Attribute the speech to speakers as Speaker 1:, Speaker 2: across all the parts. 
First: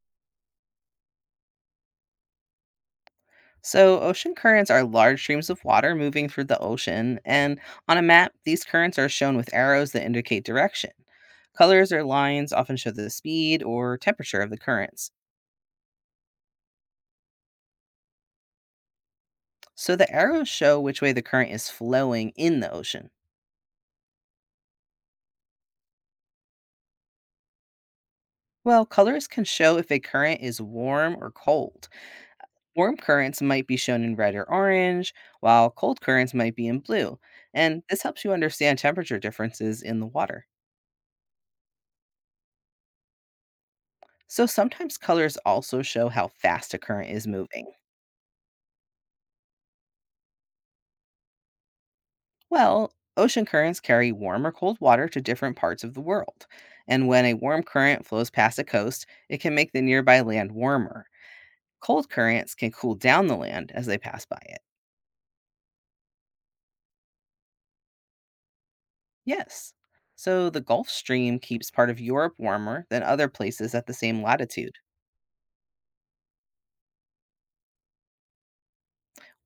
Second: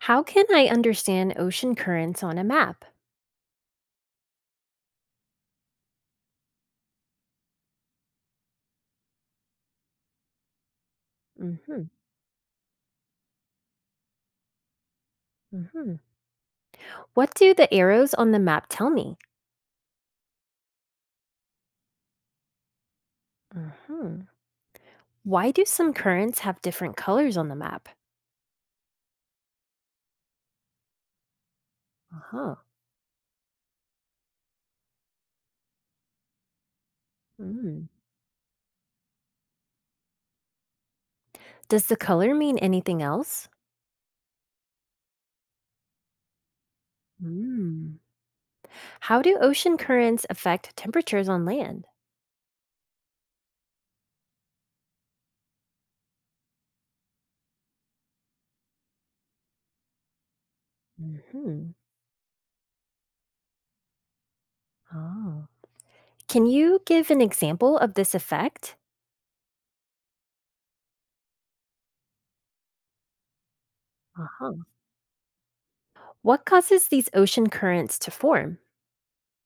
Speaker 1: How can I understand ocean currents on a map?
Speaker 2: So, ocean currents are large streams of water moving through the ocean, and on a map, these currents are shown with arrows that indicate direction.
Speaker 1: Hmm.
Speaker 2: Colors or lines often show the speed or temperature of the currents.
Speaker 1: Hmm. What do the arrows on the map tell me?
Speaker 2: So, the arrows show which way the current is flowing in the ocean.
Speaker 1: Hmm. Why do some currents have different colors on the map?
Speaker 2: Well, colors can show if a current is warm or cold.
Speaker 1: Uh-huh.
Speaker 2: Warm currents might be shown in red or orange, while cold currents might be in blue. And
Speaker 1: Mm.
Speaker 2: this helps you understand temperature differences in the water.
Speaker 1: Does the color mean anything else?
Speaker 2: So sometimes colors also show how fast a current is moving.
Speaker 1: Mm. How do ocean currents affect temperatures on land?
Speaker 2: Well, ocean currents carry warm or cold water to different parts of the world. And when a warm current flows past a coast, it can make the nearby land warmer.
Speaker 1: Hmm.
Speaker 2: Cold currents can cool down the land as they pass by it.
Speaker 1: Oh. Can you give an example of this effect?
Speaker 2: Yes. So the Gulf Stream keeps part of Europe warmer than other places at the same
Speaker 1: Uh-huh.
Speaker 2: latitude.
Speaker 1: What causes these ocean currents to form?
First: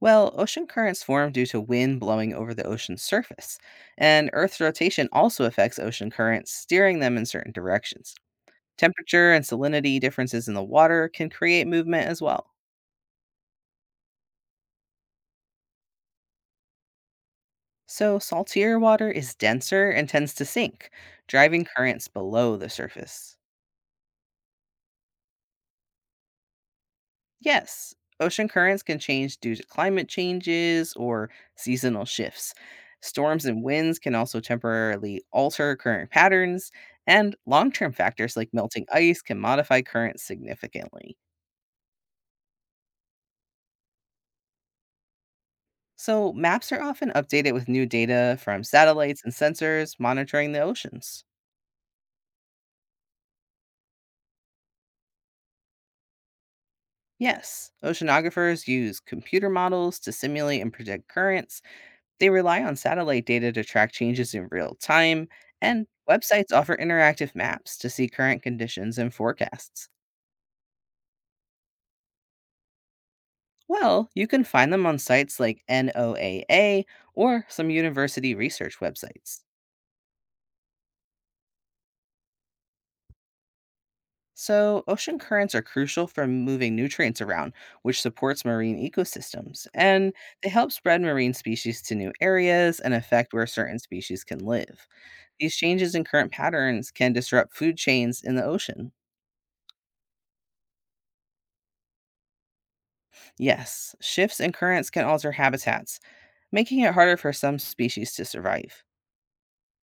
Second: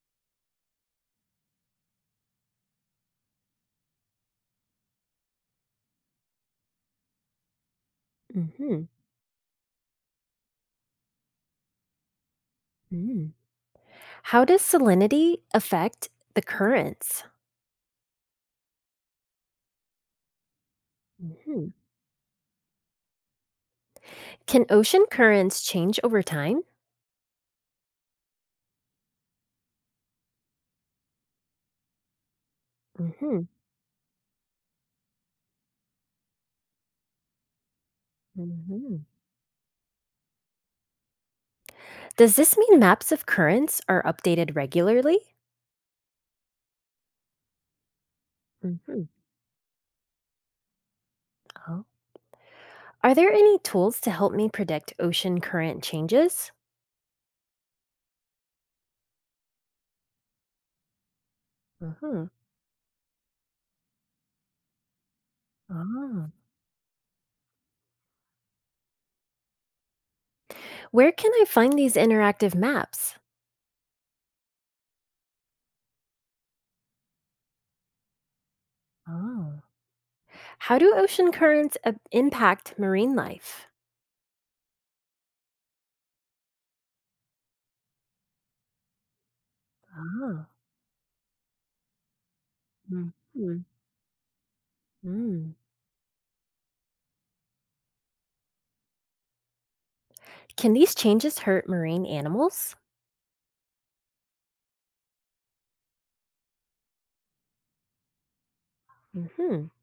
Speaker 2: Well, ocean currents form due to wind blowing over the ocean's surface, and Earth's rotation also affects ocean currents, steering them in certain directions.
Speaker 1: Hmm.
Speaker 2: Temperature and salinity differences in the water can create movement as well.
Speaker 1: How does salinity affect the currents?
Speaker 2: So, saltier water is denser and tends to sink, driving
Speaker 1: Mhm.
Speaker 2: currents below the surface.
Speaker 1: Can ocean currents change over time?
Speaker 2: Yes, ocean currents can change due to climate changes or seasonal shifts. Storms
Speaker 1: Mhm,
Speaker 2: and winds can also temporarily alter current patterns, and long term factors like melting
Speaker 1: mhm.
Speaker 2: ice can modify currents significantly.
Speaker 1: Does this mean maps of currents are updated regularly?
Speaker 2: So, maps are often updated with new data from
Speaker 1: Mhm.
Speaker 2: satellites and sensors monitoring the oceans.
Speaker 1: Oh. Are there any tools to help me predict ocean current changes?
Speaker 2: Yes, oceanographers use computer models to simulate and predict currents. They
Speaker 1: Mhm.
Speaker 2: rely on satellite data to track changes in real time, and
Speaker 1: Ah.
Speaker 2: websites offer interactive maps to see current conditions and forecasts.
Speaker 1: Where can I find these interactive maps?
Speaker 2: Well, you can find them on sites like NOAA or some university research websites.
Speaker 1: Oh. How do ocean currents impact marine life?
Speaker 2: So, ocean currents are crucial for moving nutrients around, which supports marine ecosystems, and
Speaker 1: Ah.
Speaker 2: they help spread marine species to new areas and affect where
Speaker 1: Mhm.
Speaker 2: certain species can live.
Speaker 1: Mm.
Speaker 2: These changes in current patterns can disrupt food chains in the ocean.
Speaker 1: Can these changes hurt marine animals?
Speaker 2: Yes, shifts in currents can alter habitats, making it harder for some species to survive.
Speaker 1: Hmm.